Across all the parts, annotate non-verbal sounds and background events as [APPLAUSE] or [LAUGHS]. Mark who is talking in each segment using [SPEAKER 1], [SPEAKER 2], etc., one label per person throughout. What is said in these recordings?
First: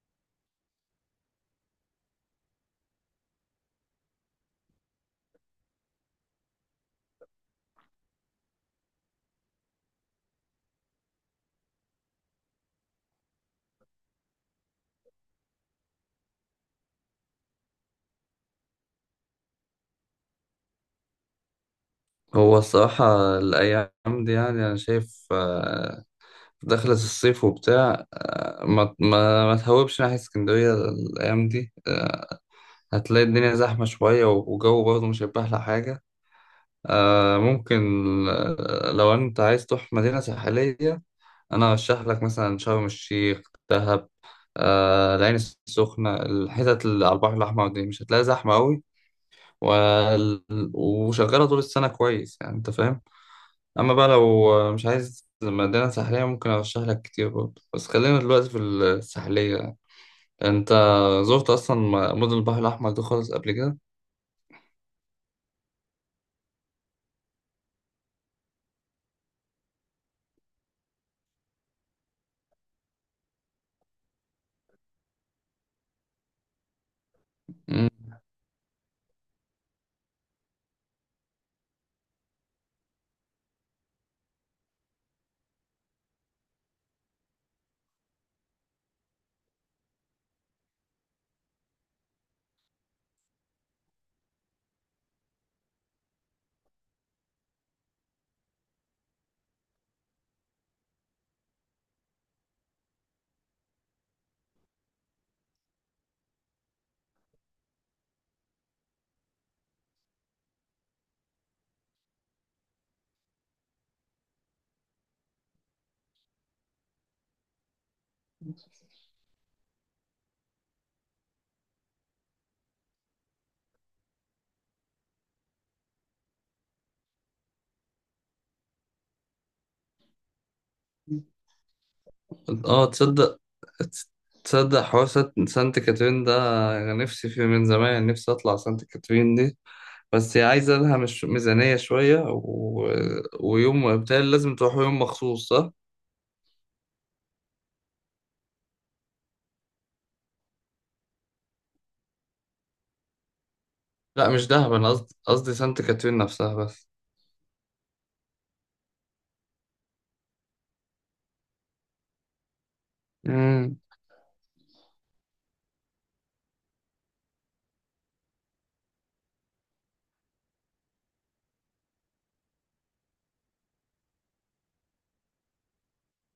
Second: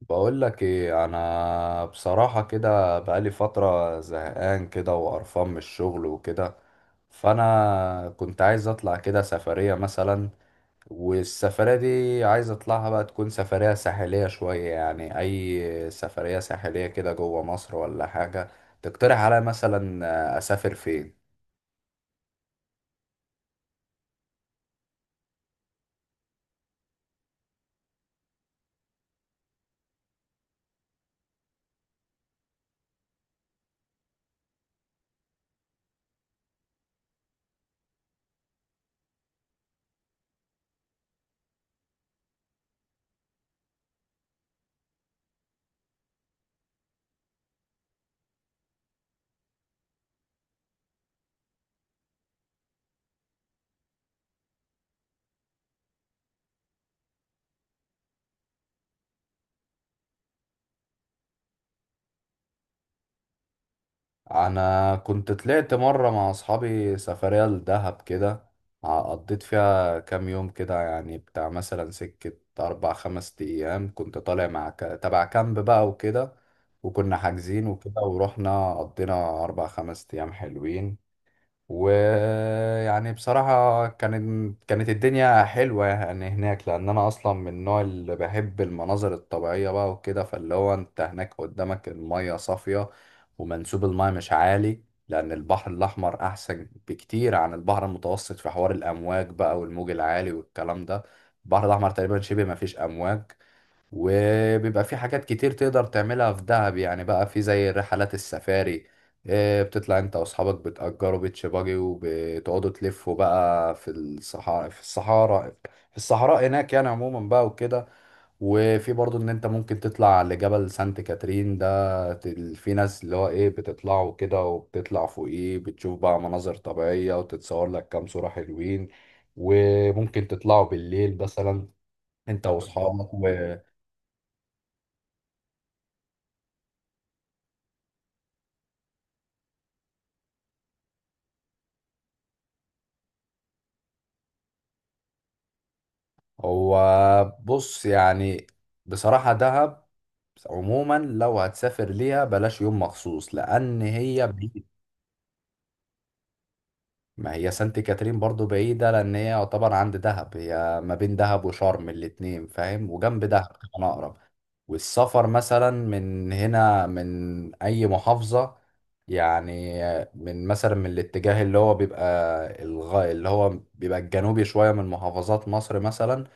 [SPEAKER 1] بقول لك ايه. انا بصراحة كده بقالي فترة زهقان كده وقرفان من الشغل وكده، فانا كنت عايز اطلع كده سفرية مثلا. والسفرية دي عايز اطلعها بقى تكون سفرية ساحلية شوية، يعني اي سفرية ساحلية كده جوه مصر ولا حاجة. تقترح عليا مثلا اسافر فين؟
[SPEAKER 2] هو الصراحة الأيام دي يعني أنا شايف، دخلت الصيف وبتاع. ما تهوبش ناحية اسكندرية الأيام دي. هتلاقي الدنيا زحمة شوية وجو برضه مش هيبقى أحلى حاجة. ممكن. لو أنت عايز تروح مدينة ساحلية، أنا أرشح لك مثلا شرم الشيخ، دهب. العين السخنة، الحتت اللي على البحر الأحمر دي مش هتلاقي زحمة أوي، وال- وشغالة طول السنة كويس، يعني أنت فاهم. اما بقى لو مش عايز مدينة ساحلية، ممكن ارشح لك كتير برضه، بس خلينا دلوقتي في الساحلية. انت زرت اصلا مدن البحر الاحمر ده خالص قبل كده؟
[SPEAKER 1] انا كنت طلعت مره مع اصحابي سفريه لدهب كده. قضيت فيها كام يوم كده، يعني بتاع مثلا سكه اربع خمس ايام. كنت طالع مع تبع كامب بقى وكده، وكنا حاجزين
[SPEAKER 2] مم.
[SPEAKER 1] وكده، ورحنا قضينا اربع خمس ايام حلوين. ويعني بصراحة كانت الدنيا حلوة يعني هناك، لأن أنا أصلا من النوع اللي بحب المناظر الطبيعية بقى وكده. فاللي هو أنت هناك قدامك المية صافية ومنسوب المية مش عالي، لأن البحر الأحمر أحسن بكتير عن البحر المتوسط في حوار الأمواج بقى والموج العالي والكلام ده. البحر الأحمر تقريبا شبه مفيش أمواج. وبيبقى في حاجات كتير تقدر تعملها في دهب، يعني بقى في زي رحلات السفاري. بتطلع انت واصحابك بتأجروا بيتش باجي وبتقعدوا تلفوا بقى في الصحراء، هناك يعني عموما بقى وكده. وفي برضو ان انت ممكن تطلع لجبل سانت كاترين ده. في ناس اللي هو ايه بتطلعوا كده، وبتطلع فوقيه بتشوف بقى مناظر طبيعية وتتصور لك كام صورة حلوين. وممكن تطلعوا بالليل مثلا انت الله
[SPEAKER 2] اه،
[SPEAKER 1] واصحابك.
[SPEAKER 2] تصدق حوار سانت كاترين ده. انا نفسي فيه من زمان، نفسي اطلع سانت كاترين دي، بس هي عايزة لها مش ميزانية شوية ويوم، بالتالي لازم تروحوا يوم مخصوص صح؟
[SPEAKER 1] هو بص يعني، بصراحة دهب عموما لو هتسافر ليها بلاش يوم مخصوص لأن هي
[SPEAKER 2] لا مش
[SPEAKER 1] بعيدة.
[SPEAKER 2] دهب، انا قصدي سانت كاترين نفسها بس.
[SPEAKER 1] ما هي سانت كاترين برضو بعيدة، لأن هي يعتبر عند دهب، هي ما بين دهب وشرم الاتنين فاهم، وجنب دهب
[SPEAKER 2] مم.
[SPEAKER 1] كمان أقرب. والسفر مثلا من هنا من أي محافظة، يعني من مثلا من الاتجاه اللي هو بيبقى اللي هو بيبقى الجنوبي شوية من محافظات مصر مثلا،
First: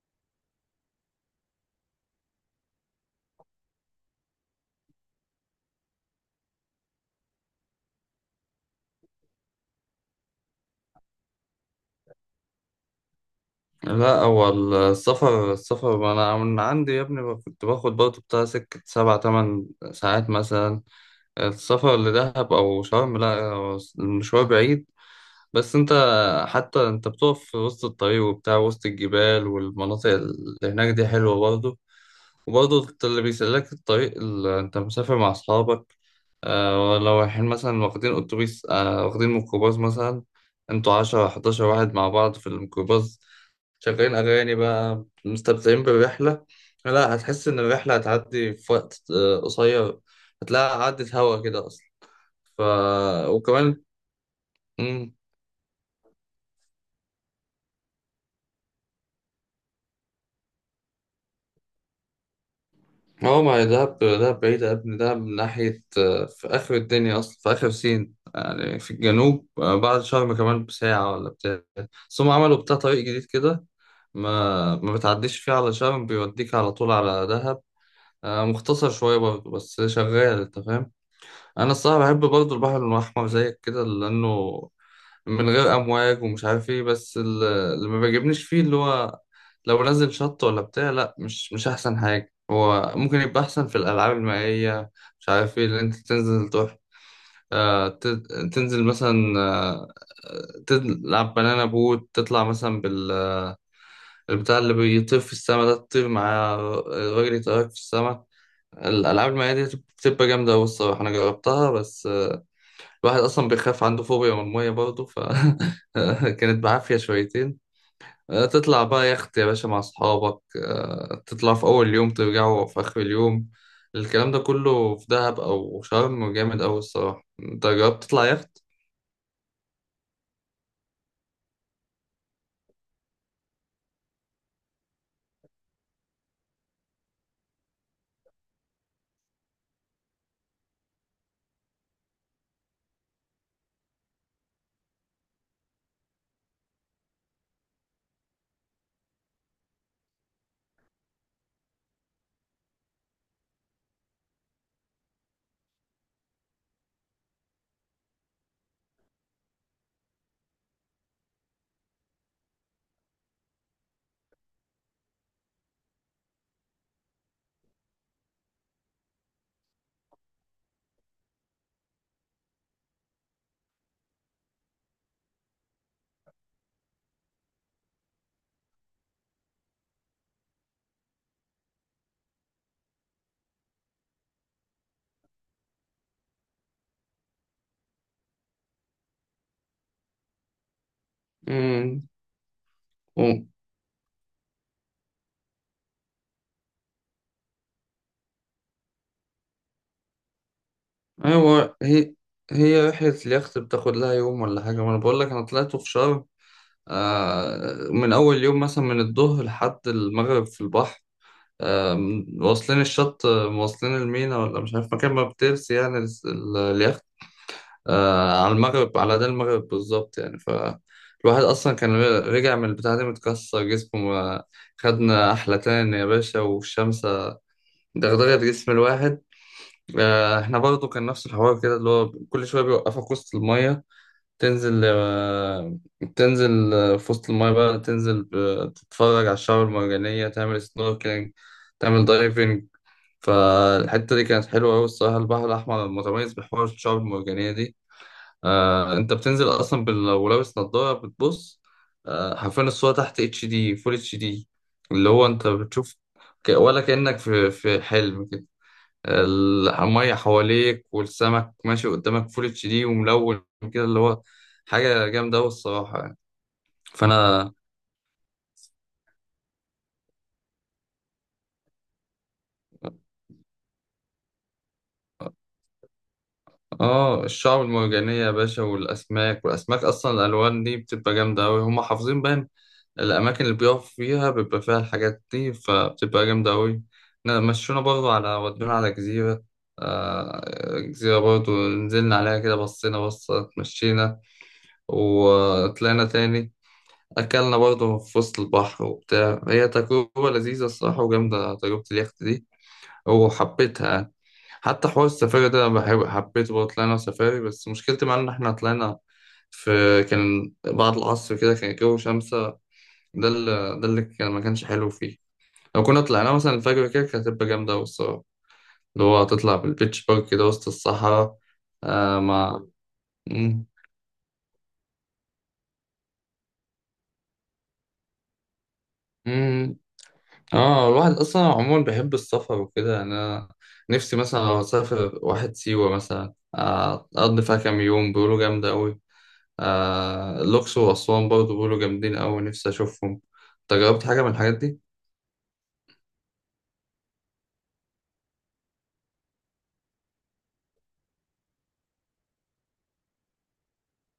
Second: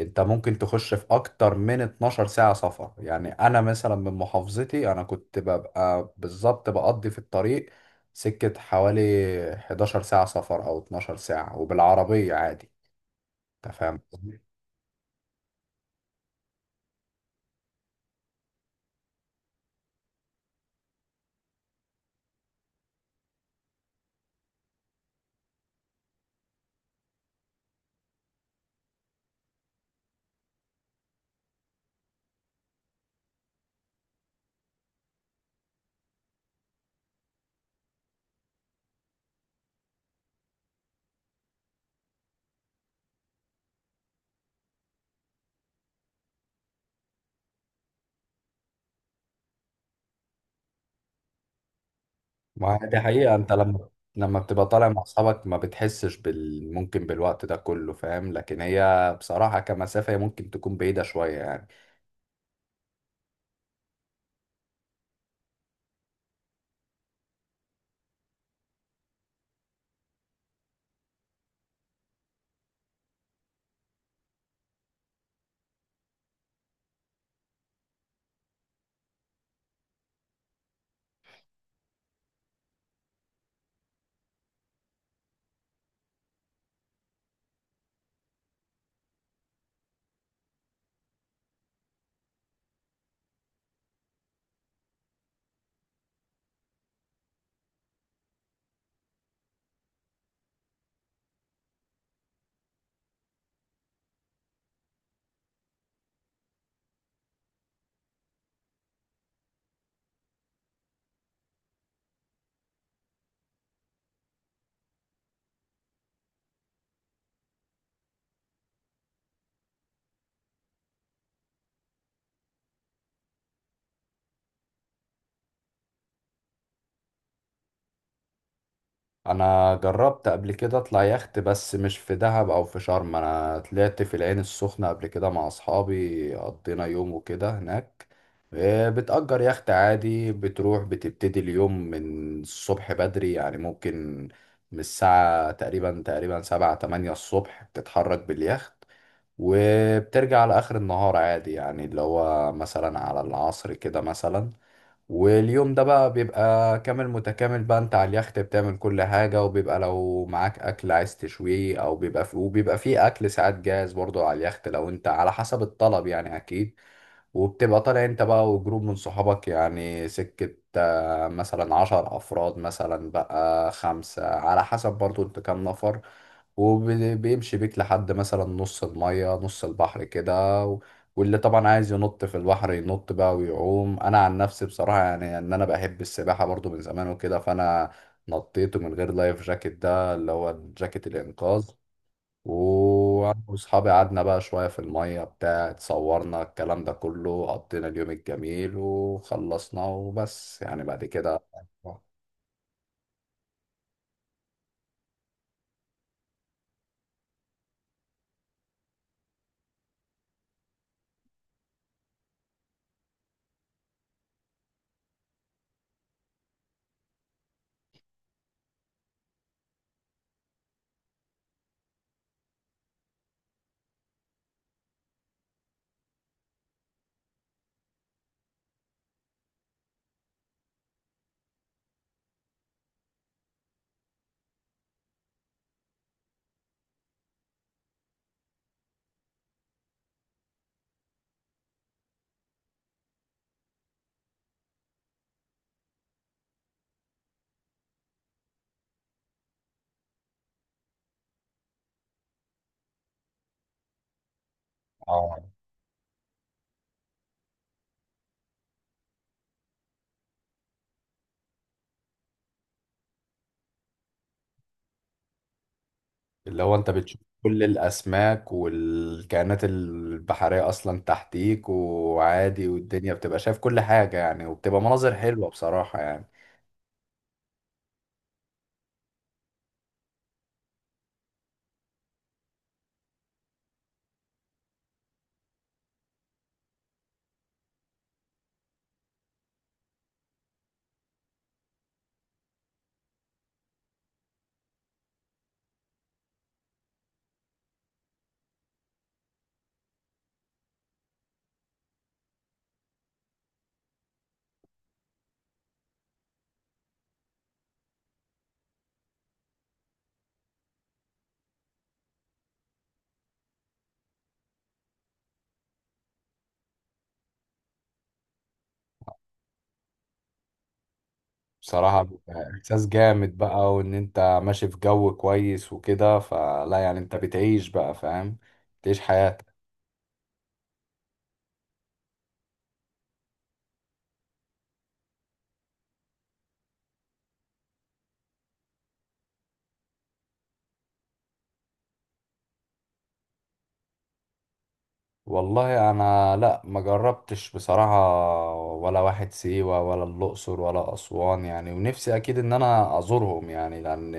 [SPEAKER 1] انت ممكن تخش في اكتر من 12 ساعة سفر. يعني انا مثلا من محافظتي انا كنت ببقى بالظبط بقضي في الطريق سكة حوالي 11 ساعة سفر أو 12 ساعة، وبالعربية عادي. أنت فاهم
[SPEAKER 2] لا،
[SPEAKER 1] قصدي؟
[SPEAKER 2] هو السفر انا من عندي يا ابني، كنت باخد برضه بتاع سكة 7 8 ساعات مثلا. السفر لدهب او شرم، لا هو المشوار بعيد. بس انت حتى انت بتقف في وسط الطريق وبتاع وسط الجبال والمناطق اللي هناك دي حلوة برضه. وبرضه اللي بيسلك الطريق اللي انت مسافر مع اصحابك. لو رايحين مثلا واخدين اتوبيس واخدين ميكروباص مثلا، انتوا 10 11 واحد مع بعض في الميكروباص، شغالين اغاني بقى، مستمتعين بالرحلة. لا، هتحس ان الرحلة هتعدي في وقت قصير، هتلاقيها عدت هوا كده اصلا. ف
[SPEAKER 1] ما هي دي حقيقة. أنت
[SPEAKER 2] وكمان
[SPEAKER 1] لما لما بتبقى طالع مع
[SPEAKER 2] مم.
[SPEAKER 1] أصحابك ما بتحسش ممكن بالوقت ده كله فاهم، لكن هي بصراحة كمسافة هي ممكن تكون بعيدة شوية يعني.
[SPEAKER 2] هو ما هي دهب دهب بعيدة يا ابني، دهب من ناحية، في آخر الدنيا أصلا، في آخر سين يعني، في الجنوب. بعد شرم كمان بساعة ولا بتاع. بس هم عملوا بتاع طريق جديد كده، ما بتعديش فيه على شرم، بيوديك على طول على دهب. مختصر شوية برضه بس شغال، أنت فاهم. أنا الصراحة بحب برضه البحر الأحمر زيك كده، لأنه من غير امواج ومش عارف ايه، بس اللي ما بيعجبنيش فيه اللي هو لو نزل شط ولا بتاع، لا مش احسن حاجه، هو ممكن يبقى احسن في الالعاب المائيه. مش عارف ايه اللي انت تنزل تروح. آه، ت- تنزل مثلا، تلعب بنانا بوت، تطلع مثلا بالبتاع اللي بيطير في السما ده، تطير مع الراجل، يطيرك في السما. الألعاب المائية دي بتبقى جامدة أوي الصراحة، أنا جربتها، بس الواحد اصلا بيخاف، عنده فوبيا من الميه برضه، كانت [LAUGHS] بعافيه شويتين. تطلع بقى يخت يا باشا مع اصحابك، تطلع في اول يوم، ترجعوا في اخر اليوم. الكلام ده كله في دهب او شرم جامد اوي الصراحه. انت جربت تطلع يخت؟
[SPEAKER 1] انا جربت قبل كده اطلع يخت، بس مش في دهب او في شرم. انا طلعت في العين السخنة قبل كده مع اصحابي، قضينا يوم وكده هناك. إيه، بتأجر يخت عادي، بتروح بتبتدي اليوم من الصبح بدري، يعني ممكن من الساعة تقريبا سبعة تمانية الصبح بتتحرك باليخت، وبترجع على آخر النهار عادي، يعني اللي هو مثلا على العصر كده مثلا. واليوم ده بقى بيبقى كامل متكامل بقى، انت على اليخت بتعمل كل حاجة، وبيبقى لو معاك أكل عايز تشويه، أو بيبقى في وبيبقى فيه أكل ساعات جاهز برضه على اليخت، لو انت على حسب الطلب يعني أكيد. وبتبقى طالع انت بقى وجروب من صحابك، يعني سكة مثلا عشر أفراد مثلا بقى، خمسة، على حسب برضه انت كام نفر. وبيمشي بيك لحد مثلا نص المية نص البحر كده، واللي طبعا عايز ينط في البحر ينط بقى ويعوم. انا عن نفسي بصراحه يعني ان انا بحب السباحه برضو من زمان وكده، فانا نطيت من غير لايف جاكيت ده اللي هو جاكيت الانقاذ.
[SPEAKER 2] امم.
[SPEAKER 1] وانا
[SPEAKER 2] أم.
[SPEAKER 1] واصحابي قعدنا بقى شويه في الميه بتاع، اتصورنا الكلام ده كله، قضينا اليوم الجميل وخلصنا وبس يعني بعد كده.
[SPEAKER 2] ايوه، هي هي رحله اليخت بتاخد لها يوم ولا حاجه. ما انا بقول لك، انا طلعته في شرم. من اول يوم مثلا من الظهر لحد المغرب في البحر، واصلين الشط، واصلين المينا ولا مش عارف مكان ما بترسي يعني، اليخت، على المغرب، على ده المغرب بالظبط يعني. فالواحد أصلا كان رجع من البتاع دي متكسر جسمه. خدنا أحلتان يا باشا، والشمس دغدغت جسم الواحد. احنا برضو كان نفس الحوار كده، اللي هو كل شوية بيوقفك وسط المية، تنزل، تنزل في وسط المية بقى، تنزل تتفرج على الشعاب المرجانية، تعمل سنوركلينج، تعمل دايفنج. فالحتة دي كانت حلوة أوي الصراحة، البحر الأحمر متميز بحوار الشعاب المرجانية دي. أنت بتنزل أصلا لو لابس نضارة بتبص، حرفيا الصورة تحت اتش دي، فول اتش دي، اللي هو
[SPEAKER 1] اه،
[SPEAKER 2] أنت بتشوف ولا كأنك في حلم كده، المية حواليك، والسمك ماشي قدامك، فول اتش دي، وملون كده، اللي هو حاجة جامدة أوي الصراحة يعني.
[SPEAKER 1] اللي هو انت بتشوف
[SPEAKER 2] فأنا
[SPEAKER 1] كل الاسماك والكائنات البحرية اصلا تحتيك وعادي، والدنيا بتبقى شايف كل حاجة يعني، وبتبقى مناظر حلوة بصراحة يعني.
[SPEAKER 2] اه، الشعاب المرجانية يا باشا، والأسماك أصلا، الألوان دي بتبقى جامدة أوي، هما حافظين بقى الأماكن اللي بيقف فيها بيبقى فيها الحاجات دي، فبتبقى جامدة أوي. مشونا برضو على، ودونا على جزيرة، آه، جزيرة برضو نزلنا عليها كده، بصينا بصة، اتمشينا، وطلعنا تاني. أكلنا برضو في وسط البحر وبتاع، هي تجربة لذيذة الصراحة، وجامدة تجربة اليخت دي، وحبيتها يعني. حتى حوار السفاري ده أنا بحب، حبيته برضه، طلعنا سفاري، بس مشكلتي معاه إن إحنا طلعنا في كان بعد العصر كده، كان الجو شمس، ده اللي ده اللي كان ما كانش حلو فيه. لو كنا طلعنا مثلا الفجر كده، كانت هتبقى جامدة أوي الصراحة، اللي هو هتطلع بالبيتش بارك كده وسط الصحراء.
[SPEAKER 1] بصراحة
[SPEAKER 2] آه
[SPEAKER 1] بيبقى
[SPEAKER 2] مع
[SPEAKER 1] احساس جامد
[SPEAKER 2] مم.
[SPEAKER 1] بقى، وان انت ماشي في جو كويس وكده، فلا يعني انت بتعيش بقى فاهم، بتعيش حياتك.
[SPEAKER 2] مم. اه، الواحد أصلا عموما بيحب السفر وكده، يعني أنا نفسي مثلا لو أسافر واحد سيوة مثلا، أقضي فيها كام يوم، بيقولوا جامدة أوي. الأقصر وأسوان برضه بيقولوا جامدين أوي، نفسي أشوفهم. أنت جربت حاجة من الحاجات دي؟
[SPEAKER 1] والله انا لا ما جربتش بصراحة ولا واحد سيوة ولا الأقصر ولا أسوان يعني. ونفسي اكيد ان انا ازورهم يعني، لان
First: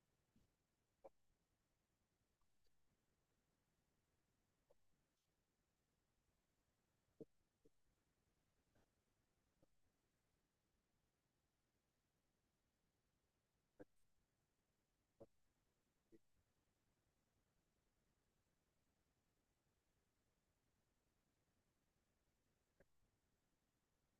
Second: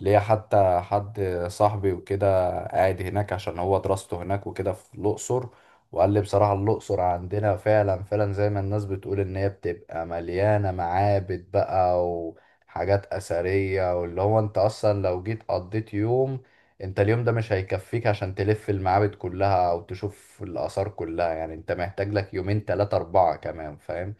[SPEAKER 1] ليا حتى حد صاحبي وكده قاعد هناك عشان هو دراسته هناك وكده في الأقصر، وقال لي بصراحة الأقصر عندنا فعلا زي ما الناس بتقول ان هي بتبقى مليانة معابد بقى وحاجات أثرية. واللي هو انت اصلا لو جيت قضيت يوم، انت اليوم ده مش هيكفيك عشان تلف المعابد كلها او تشوف الاثار كلها، يعني انت محتاج لك يومين تلاتة اربعة كمان فاهم.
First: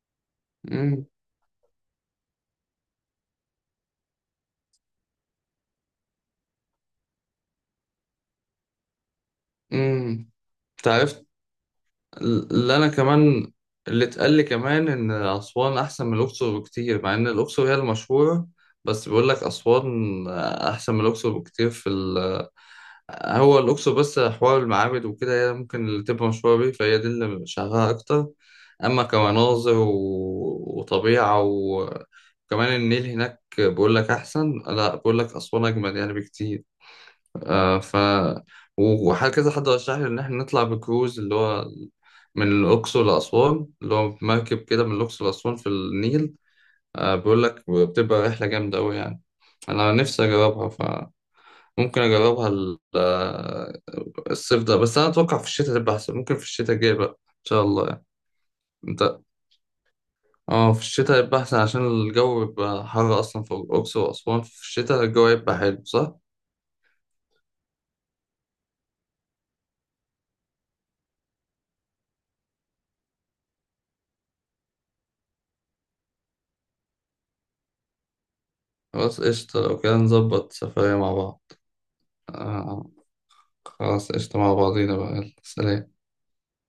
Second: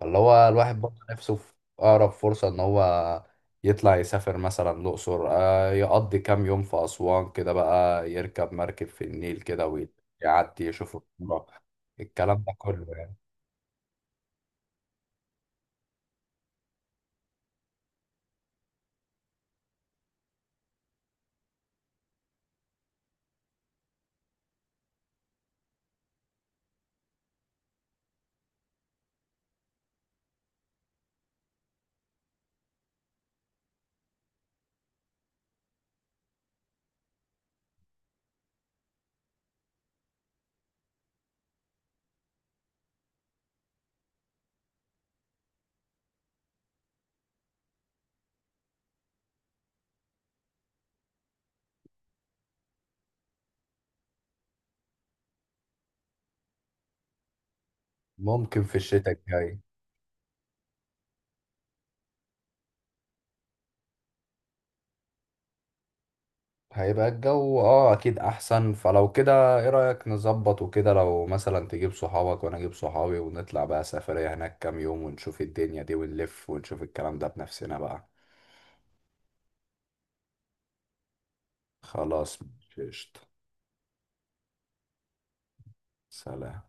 [SPEAKER 1] فاللي هو الواحد برضه
[SPEAKER 2] مم.
[SPEAKER 1] نفسه في اقرب فرصة ان هو يطلع يسافر مثلا الاقصر، يقضي كام يوم في اسوان كده بقى، يركب مركب في النيل كده
[SPEAKER 2] مم.
[SPEAKER 1] ويعدي يشوف
[SPEAKER 2] تعرفت
[SPEAKER 1] الكرة، الكلام ده
[SPEAKER 2] اللي
[SPEAKER 1] كله
[SPEAKER 2] انا
[SPEAKER 1] يعني.
[SPEAKER 2] كمان اللي اتقال لي كمان ان اسوان احسن من الاقصر بكتير، مع ان الاقصر هي المشهوره، بس بيقول لك اسوان احسن من الاقصر بكتير هو الاقصر بس حوار المعابد وكده، هي ممكن اللي تبقى مشهوره بيه، فهي دي اللي شغاله اكتر. اما كمناظر وطبيعه وكمان النيل هناك، بيقول لك احسن، لا بيقول لك اسوان اجمل يعني بكتير. آه ف وهكذا حد رشح لي ان احنا نطلع بكروز اللي هو من الاقصر لاسوان، اللي هو مركب كده من الاقصر لاسوان في النيل. بيقول لك بتبقى رحله جامده قوي يعني، انا نفسي اجربها، فممكن اجربها الصيف ده، بس انا اتوقع في الشتاء تبقى احسن، ممكن في الشتاء الجاي بقى ان شاء الله يعني.
[SPEAKER 1] ممكن في الشتاء
[SPEAKER 2] انت
[SPEAKER 1] الجاي
[SPEAKER 2] اه، في الشتاء يبقى احسن عشان الجو بيبقى حر اصلا في الاقصر واسوان، في الشتاء الجو يبقى حلو، صح.
[SPEAKER 1] هيبقى الجو اه اكيد احسن. فلو كده ايه رأيك نظبط وكده، لو مثلا تجيب صحابك وانا اجيب صحابي، ونطلع بقى سفرية هناك كام يوم، ونشوف الدنيا دي ونلف ونشوف الكلام ده بنفسنا بقى.
[SPEAKER 2] خلاص قشطة، لو كده نظبط سفرية مع بعض.
[SPEAKER 1] خلاص ماشي،
[SPEAKER 2] آه،
[SPEAKER 1] قشطة.
[SPEAKER 2] خلاص قشطة مع بعضينا بقى، يلا، سلام.
[SPEAKER 1] سلام.